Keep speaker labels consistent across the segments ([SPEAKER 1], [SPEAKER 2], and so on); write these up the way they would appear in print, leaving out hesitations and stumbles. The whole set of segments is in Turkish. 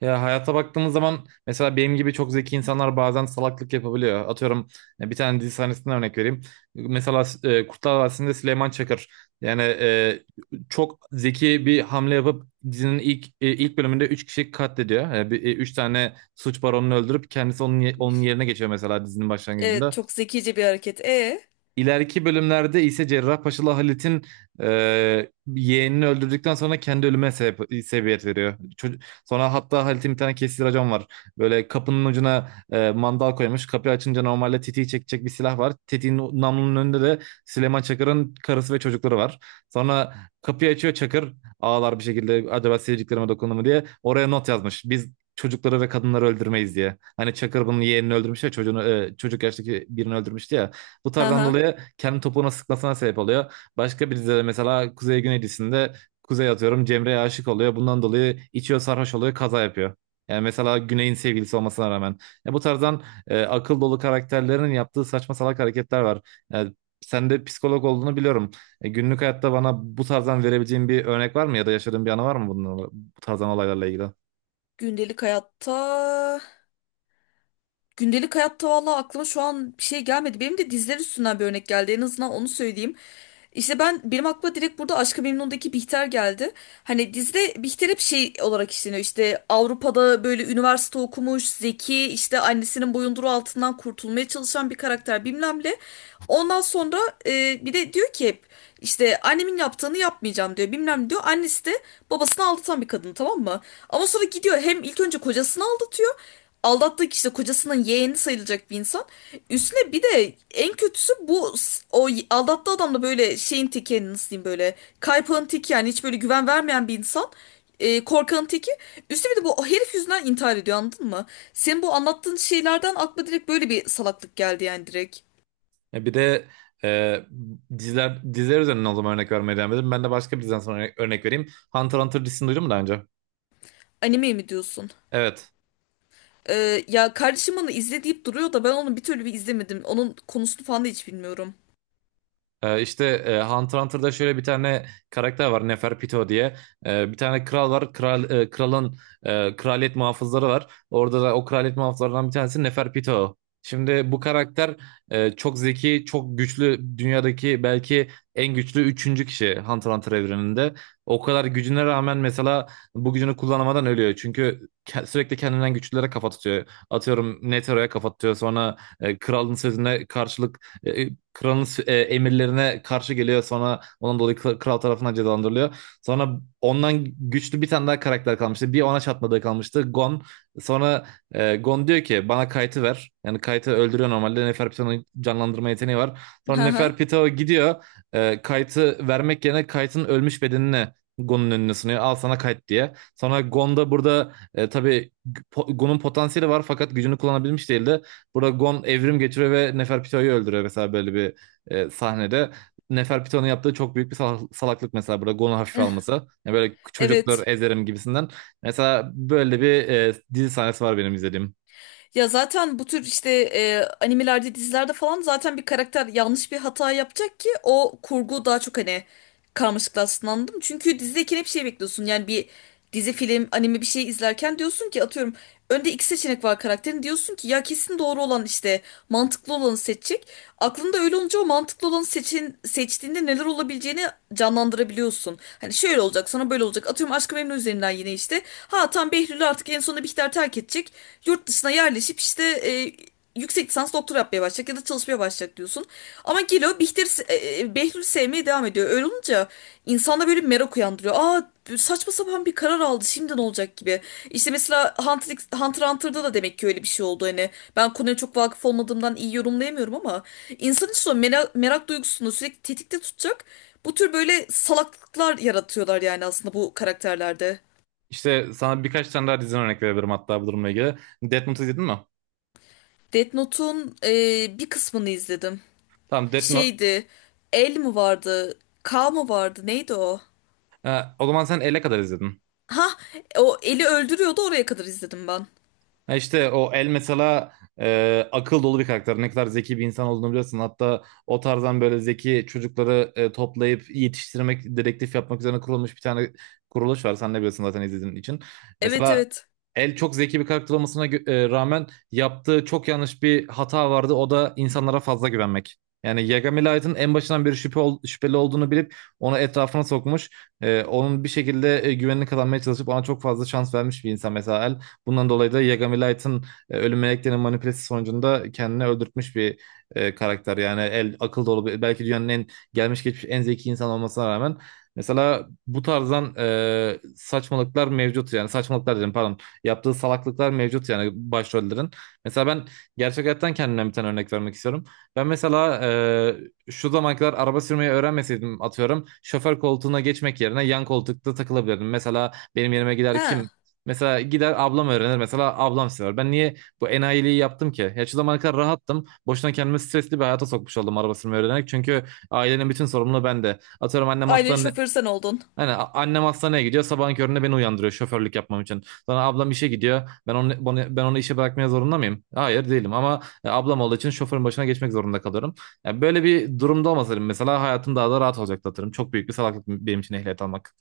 [SPEAKER 1] Ya hayata baktığımız zaman mesela benim gibi çok zeki insanlar bazen salaklık yapabiliyor. Atıyorum bir tane dizi sahnesinden örnek vereyim. Mesela Kurtlar Vadisi'nde Süleyman Çakır yani çok zeki bir hamle yapıp dizinin ilk bölümünde 3 kişiyi katlediyor. Yani üç tane suç baronunu öldürüp kendisi onun yerine geçiyor mesela dizinin
[SPEAKER 2] Evet,
[SPEAKER 1] başlangıcında.
[SPEAKER 2] çok zekice bir hareket.
[SPEAKER 1] İleriki bölümlerde ise Cerrahpaşalı Halit'in yeğenini öldürdükten sonra kendi sebebiyet veriyor. Sonra hatta Halit'in bir tane kesici racon var. Böyle kapının ucuna mandal koymuş. Kapıyı açınca normalde tetiği çekecek bir silah var. Tetiğin namlunun önünde de Süleyman Çakır'ın karısı ve çocukları var. Sonra kapıyı açıyor Çakır, ağlar bir şekilde, acaba sevdiklerime dokundu mu diye. Oraya not yazmış: biz çocukları ve kadınları öldürmeyiz diye. Hani Çakır bunun yeğenini öldürmüş ya, çocuk yaştaki birini öldürmüştü ya. Bu tarzdan
[SPEAKER 2] Aha.
[SPEAKER 1] dolayı kendi topuğuna sıkmasına sebep oluyor. Başka bir dizide mesela Kuzey Güneylisinde Kuzey, atıyorum, Cemre'ye aşık oluyor. Bundan dolayı içiyor, sarhoş oluyor, kaza yapıyor. Yani mesela Güney'in sevgilisi olmasına rağmen. Ya bu tarzdan akıl dolu karakterlerin yaptığı saçma salak hareketler var. Yani sen de psikolog olduğunu biliyorum. Günlük hayatta bana bu tarzdan verebileceğin bir örnek var mı, ya da yaşadığın bir anı var mı bu tarzdan olaylarla ilgili?
[SPEAKER 2] Gündelik hayatta. Gündelik hayatta vallahi aklıma şu an bir şey gelmedi. Benim de dizler üstünden bir örnek geldi. En azından onu söyleyeyim. İşte benim aklıma direkt burada Aşk-ı Memnun'daki Bihter geldi. Hani dizide Bihter hep şey olarak işleniyor. İşte Avrupa'da böyle üniversite okumuş, zeki, işte annesinin boyunduruğu altından kurtulmaya çalışan bir karakter bilmem ne. Ondan sonra bir de diyor ki hep işte annemin yaptığını yapmayacağım diyor, bilmem ne diyor. Annesi de babasını aldatan bir kadın, tamam mı? Ama sonra gidiyor hem ilk önce kocasını aldatıyor. Aldattığı kişi de kocasının yeğeni sayılacak bir insan. Üstüne bir de en kötüsü bu s- o y- aldattığı adam da böyle şeyin teki, yani nasıl diyeyim, böyle kaypağın teki, yani hiç böyle güven vermeyen bir insan. Korkanın teki. Üstüne bir de bu herif yüzünden intihar ediyor, anladın mı? Senin bu anlattığın şeylerden aklıma direkt böyle bir salaklık geldi yani, direkt.
[SPEAKER 1] Ya bir de e, diziler üzerinden o zaman örnek vermeye devam edelim. Ben de başka bir diziden sonra örnek vereyim. Hunter x Hunter dizisini duydun mu daha önce?
[SPEAKER 2] Anime mi diyorsun?
[SPEAKER 1] Evet.
[SPEAKER 2] Ya kardeşim onu izle deyip duruyor da ben onu bir türlü bir izlemedim. Onun konusunu falan da hiç bilmiyorum.
[SPEAKER 1] İşte Hunter Hunter'da şöyle bir tane karakter var, Neferpito diye. Bir tane kral var. Kralın kraliyet muhafızları var. Orada da o kraliyet muhafızlarından bir tanesi Neferpito. Şimdi bu karakter çok zeki, çok güçlü, dünyadaki belki en güçlü üçüncü kişi Hunter Hunter evreninde. O kadar gücüne rağmen mesela bu gücünü kullanamadan ölüyor. Çünkü sürekli kendinden güçlülere kafa tutuyor. Atıyorum Netero'ya kafa tutuyor. Sonra kralın sözüne karşılık kralın emirlerine karşı geliyor. Sonra onun dolayı kral tarafından cezalandırılıyor. Sonra ondan güçlü bir tane daha karakter kalmıştı. Bir ona çatmadığı kalmıştı: Gon. Sonra Gon diyor ki bana Kayt'ı ver. Yani Kayt'ı öldürüyor normalde. Neferpito'nun canlandırma yeteneği var. Sonra
[SPEAKER 2] Hı hı.
[SPEAKER 1] Neferpito gidiyor. Kayt'ı vermek yerine Kayt'ın ölmüş bedenini Gon'un önüne sunuyor, al sana Kayt diye. Sonra Gon da burada tabii Gon'un potansiyeli var fakat gücünü kullanabilmiş değildi. Burada Gon evrim geçiriyor ve Neferpito'yu öldürüyor, mesela böyle bir sahnede. Neferpito'nun yaptığı çok büyük bir salaklık mesela burada, Gon'u hafife alması. Yani böyle çocuklar
[SPEAKER 2] Evet.
[SPEAKER 1] ezerim gibisinden. Mesela böyle bir dizi sahnesi var benim izlediğim.
[SPEAKER 2] Ya zaten bu tür işte animelerde, dizilerde falan zaten bir karakter yanlış bir hata yapacak ki o kurgu daha çok, hani, karmaşıklaşsın. Çünkü dizideyken hep şey bekliyorsun. Yani bir dizi, film, anime bir şey izlerken diyorsun ki atıyorum önde iki seçenek var karakterin. Diyorsun ki ya kesin doğru olan, işte mantıklı olanı seçecek. Aklında öyle olunca o mantıklı olanı seçin, seçtiğinde neler olabileceğini canlandırabiliyorsun. Hani şöyle olacak sana, böyle olacak. Atıyorum Aşk-ı Memnu üzerinden yine işte. Ha tam Behlül artık en sonunda Bihter terk edecek, yurt dışına yerleşip işte yüksek lisans doktor yapmaya başlayacak ya da çalışmaya başlayacak diyorsun. Ama Gilo Bihter, Behlül sevmeye devam ediyor. Öyle olunca insanda böyle bir merak uyandırıyor. Aa, saçma sapan bir karar aldı, şimdi ne olacak gibi. İşte mesela Hunter x Hunter'da da demek ki öyle bir şey oldu. Hani ben konuya çok vakıf olmadığımdan iyi yorumlayamıyorum ama insanın işte o merak duygusunu sürekli tetikte tutacak bu tür böyle salaklıklar yaratıyorlar yani aslında bu karakterlerde.
[SPEAKER 1] İşte sana birkaç tane daha diziden örnek verebilirim hatta bu durumla ilgili. Death Note izledin mi?
[SPEAKER 2] Death Note'un bir kısmını izledim.
[SPEAKER 1] Tamam, Death Note.
[SPEAKER 2] Şeydi. El mi vardı? K mı vardı? Neydi o?
[SPEAKER 1] O zaman sen ele kadar izledin.
[SPEAKER 2] Ha, o eli öldürüyordu, oraya kadar izledim ben.
[SPEAKER 1] Ha, işte o El mesela akıl dolu bir karakter. Ne kadar zeki bir insan olduğunu biliyorsun. Hatta o tarzdan böyle zeki çocukları toplayıp yetiştirmek, dedektif yapmak üzerine kurulmuş bir tane kuruluş var. Sen de biliyorsun zaten izlediğin için.
[SPEAKER 2] Evet,
[SPEAKER 1] Mesela
[SPEAKER 2] evet.
[SPEAKER 1] El çok zeki bir karakter rağmen yaptığı çok yanlış bir hata vardı. O da insanlara fazla güvenmek. Yani Yagami Light'ın en başından beri şüpheli olduğunu bilip onu etrafına sokmuş. Onun bir şekilde güvenini kazanmaya çalışıp ona çok fazla şans vermiş bir insan mesela El. Bundan dolayı da Yagami Light'ın, ölüm meleklerinin manipülesi sonucunda kendini öldürtmüş bir karakter. Yani El akıl dolu bir, belki dünyanın en gelmiş geçmiş en zeki insan olmasına rağmen mesela bu tarzdan saçmalıklar mevcut, yani saçmalıklar dedim, pardon, yaptığı salaklıklar mevcut yani başrollerin. Mesela ben gerçek hayattan kendimden bir tane örnek vermek istiyorum. Ben mesela şu zamana kadar araba sürmeyi öğrenmeseydim, atıyorum, şoför koltuğuna geçmek yerine yan koltukta takılabilirdim. Mesela benim yerime gider
[SPEAKER 2] Ha,
[SPEAKER 1] kim? Mesela gider ablam öğrenir. Mesela ablam sever. Ben niye bu enayiliği yaptım ki? Ya şu zamana kadar rahattım. Boşuna kendimi stresli bir hayata sokmuş oldum araba sürmeyi öğrenerek. Çünkü ailenin bütün sorumluluğu bende. Atıyorum annem
[SPEAKER 2] ailenin
[SPEAKER 1] hastane
[SPEAKER 2] şoförü sen oldun.
[SPEAKER 1] annem hastaneye gidiyor. Sabahın köründe beni uyandırıyor şoförlük yapmam için. Sonra ablam işe gidiyor. Ben onu işe bırakmaya zorunda mıyım? Hayır, değilim, ama ablam olduğu için şoförün başına geçmek zorunda kalıyorum. Yani böyle bir durumda olmasaydım mesela hayatım daha da rahat olacaktı atarım. Çok büyük bir salaklık benim için ehliyet almak.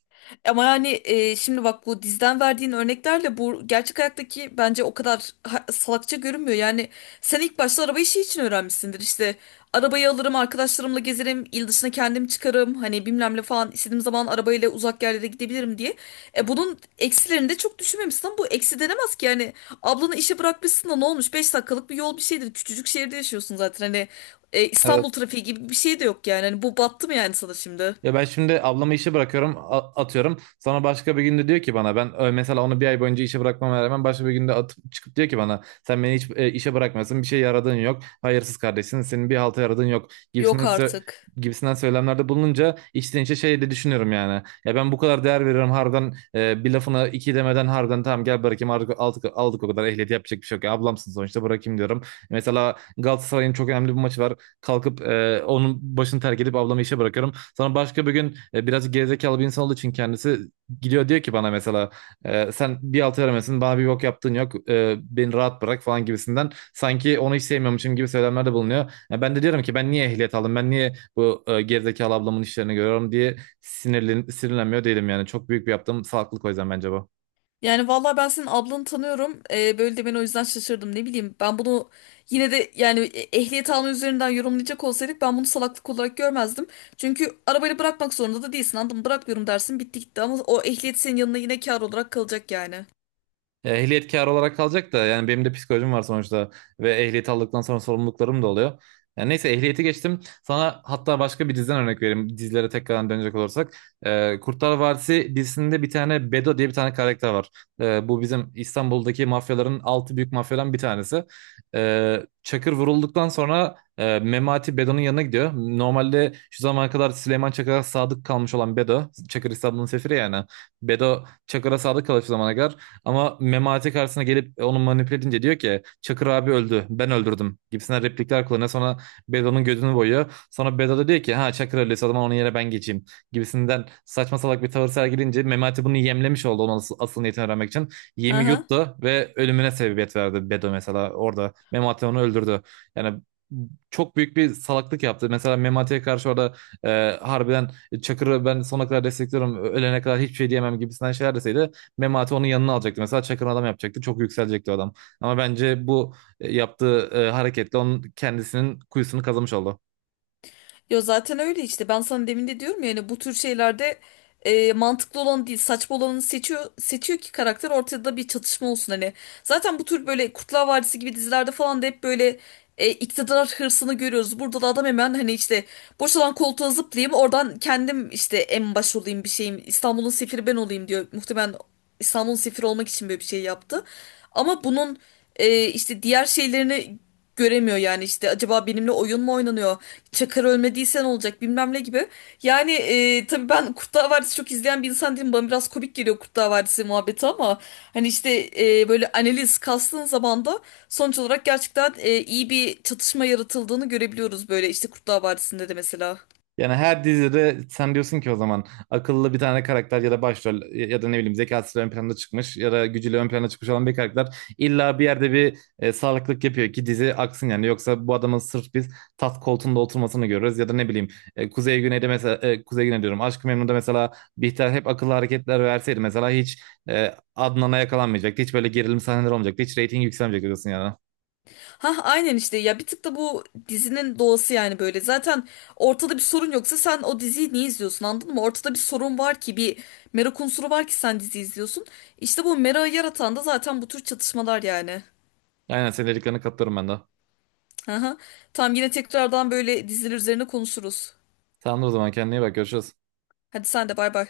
[SPEAKER 2] Ama yani şimdi bak, bu dizden verdiğin örneklerle bu gerçek hayattaki bence o kadar salakça görünmüyor. Yani sen ilk başta araba işi için öğrenmişsindir. İşte arabayı alırım, arkadaşlarımla gezerim, il dışına kendim çıkarım. Hani bilmem ne falan, istediğim zaman arabayla uzak yerlere gidebilirim diye. Bunun eksilerini de çok düşünmemişsin ama bu eksi denemez ki. Yani ablanı işe bırakmışsın da ne olmuş? Beş dakikalık bir yol bir şeydir. Küçücük şehirde yaşıyorsun zaten. Hani
[SPEAKER 1] Evet.
[SPEAKER 2] İstanbul trafiği gibi bir şey de yok yani. Hani bu battı mı yani sana şimdi?
[SPEAKER 1] Ya ben şimdi ablamı işe bırakıyorum, a- atıyorum. Sonra başka bir günde diyor ki bana, ben mesela onu bir ay boyunca işe bırakmama rağmen başka bir günde atıp çıkıp diyor ki bana, sen beni hiç işe bırakmıyorsun, bir şey yaradığın yok, hayırsız kardeşsin senin, bir halta yaradığın yok
[SPEAKER 2] Yok artık.
[SPEAKER 1] gibisinden söylemlerde bulununca içten içe şey de düşünüyorum yani. Ya ben bu kadar değer veriyorum harbiden, bir lafına iki demeden harbiden tamam gel bırakayım, artık aldık, aldık o kadar, ehliyet yapacak bir şey yok. Ya ablamsın sonuçta bırakayım diyorum. Mesela Galatasaray'ın çok önemli bir maçı var, kalkıp onun başını terk edip ablamı işe bırakıyorum. Sonra başka bir gün biraz gerizekalı bir insan olduğu için kendisi gidiyor, diyor ki bana mesela sen bir altı veremezsin bana, bir bok yaptığın yok, beni rahat bırak falan gibisinden, sanki onu hiç sevmiyormuşum gibi söylemlerde bulunuyor. Ya ben de diyorum ki ben niye ehliyet aldım, ben niye bu gerizekalı ablamın işlerini görüyorum diye sinirlenmiyor değilim yani, çok büyük bir yaptığım salaklık o yüzden bence bu.
[SPEAKER 2] Yani vallahi ben senin ablanı tanıyorum. Böyle demen o yüzden şaşırdım. Ne bileyim, ben bunu yine de yani ehliyet alma üzerinden yorumlayacak olsaydık ben bunu salaklık olarak görmezdim. Çünkü arabayı bırakmak zorunda da değilsin, anladın mı? Bırakmıyorum dersin, bitti gitti, ama o ehliyet senin yanına yine kar olarak kalacak yani.
[SPEAKER 1] Ya, ehliyetkar olarak kalacak da yani benim de psikolojim var sonuçta ve ehliyeti aldıktan sonra sorumluluklarım da oluyor. Yani neyse, ehliyeti geçtim. Sana hatta başka bir diziden örnek vereyim. Dizilere tekrardan dönecek olursak. Kurtlar Vadisi dizisinde bir tane Bedo diye bir tane karakter var. Bu bizim İstanbul'daki mafyaların altı büyük mafyadan bir tanesi. Çakır vurulduktan sonra Memati Bedo'nun yanına gidiyor. Normalde şu zamana kadar Süleyman Çakır'a sadık kalmış olan Bedo. Çakır İstanbul'un sefiri yani. Bedo Çakır'a sadık kalıyor şu zamana kadar. Ama Memati karşısına gelip onu manipüle edince diyor ki Çakır abi öldü, ben öldürdüm gibisinden replikler kullanıyor. Sonra Bedo'nun gözünü boyuyor. Sonra Bedo da diyor ki, ha Çakır öldüyse o zaman onun yerine ben geçeyim gibisinden saçma salak bir tavır sergilince Memati bunu yemlemiş oldu onun asıl niyetini öğrenmek için. Yemi
[SPEAKER 2] Aha.
[SPEAKER 1] yuttu ve ölümüne sebebiyet verdi Bedo mesela orada. Memati onu öldürdü. Yani çok büyük bir salaklık yaptı. Mesela Memati'ye karşı orada harbiden Çakır'ı ben sonuna kadar destekliyorum, ölene kadar hiçbir şey diyemem gibisinden şeyler deseydi, Memati onun yanına alacaktı. Mesela Çakır'ın adam yapacaktı. Çok yükselecekti o adam. Ama bence bu yaptığı hareketle onun kendisinin kuyusunu kazımış oldu.
[SPEAKER 2] Ya zaten öyle işte, ben sana demin de diyorum ya, yani bu tür şeylerde mantıklı olan değil saçma olanı seçiyor ki karakter, ortada bir çatışma olsun hani. Zaten bu tür böyle Kurtlar Vadisi gibi dizilerde falan da hep böyle iktidar hırsını görüyoruz. Burada da adam hemen hani işte boşalan koltuğa zıplayayım, oradan kendim işte en baş olayım, bir şeyim, İstanbul'un sefiri ben olayım diyor. Muhtemelen İstanbul'un sefiri olmak için böyle bir şey yaptı. Ama bunun işte diğer şeylerini göremiyor yani, işte acaba benimle oyun mu oynanıyor? Çakar ölmediysen olacak bilmem ne gibi. Yani tabii ben Kurtlar Vadisi çok izleyen bir insan değilim. Bana biraz komik geliyor Kurtlar Vadisi muhabbeti ama hani işte böyle analiz kastığın zaman da sonuç olarak gerçekten iyi bir çatışma yaratıldığını görebiliyoruz böyle işte Kurtlar Vadisi'nde de mesela.
[SPEAKER 1] Yani her dizide sen diyorsun ki o zaman, akıllı bir tane karakter ya da başrol ya ya da ne bileyim zekasıyla ön plana çıkmış ya da gücüyle ön plana çıkmış olan bir karakter illa bir yerde bir sağlıklık yapıyor ki dizi aksın yani. Yoksa bu adamın sırf biz tat koltuğunda oturmasını görürüz ya da ne bileyim Kuzey Güney'de mesela, Kuzey Güney diyorum, Aşk-ı Memnu'da mesela Bihter hep akıllı hareketler verseydi mesela hiç Adnan'a yakalanmayacaktı. Hiç böyle gerilim sahneleri olmayacaktı. Hiç reyting yükselmeyecekti diyorsun yani.
[SPEAKER 2] Ha aynen işte, ya bir tık da bu dizinin doğası yani böyle. Zaten ortada bir sorun yoksa sen o diziyi niye izliyorsun, anladın mı? Ortada bir sorun var ki, bir merak unsuru var ki sen dizi izliyorsun. İşte bu merakı yaratan da zaten bu tür çatışmalar yani.
[SPEAKER 1] Aynen, senin dediklerine katılıyorum ben de.
[SPEAKER 2] Aha. Tamam, yine tekrardan böyle diziler üzerine konuşuruz.
[SPEAKER 1] Tamamdır o zaman, kendine iyi bak, görüşürüz.
[SPEAKER 2] Hadi sen de bay bay.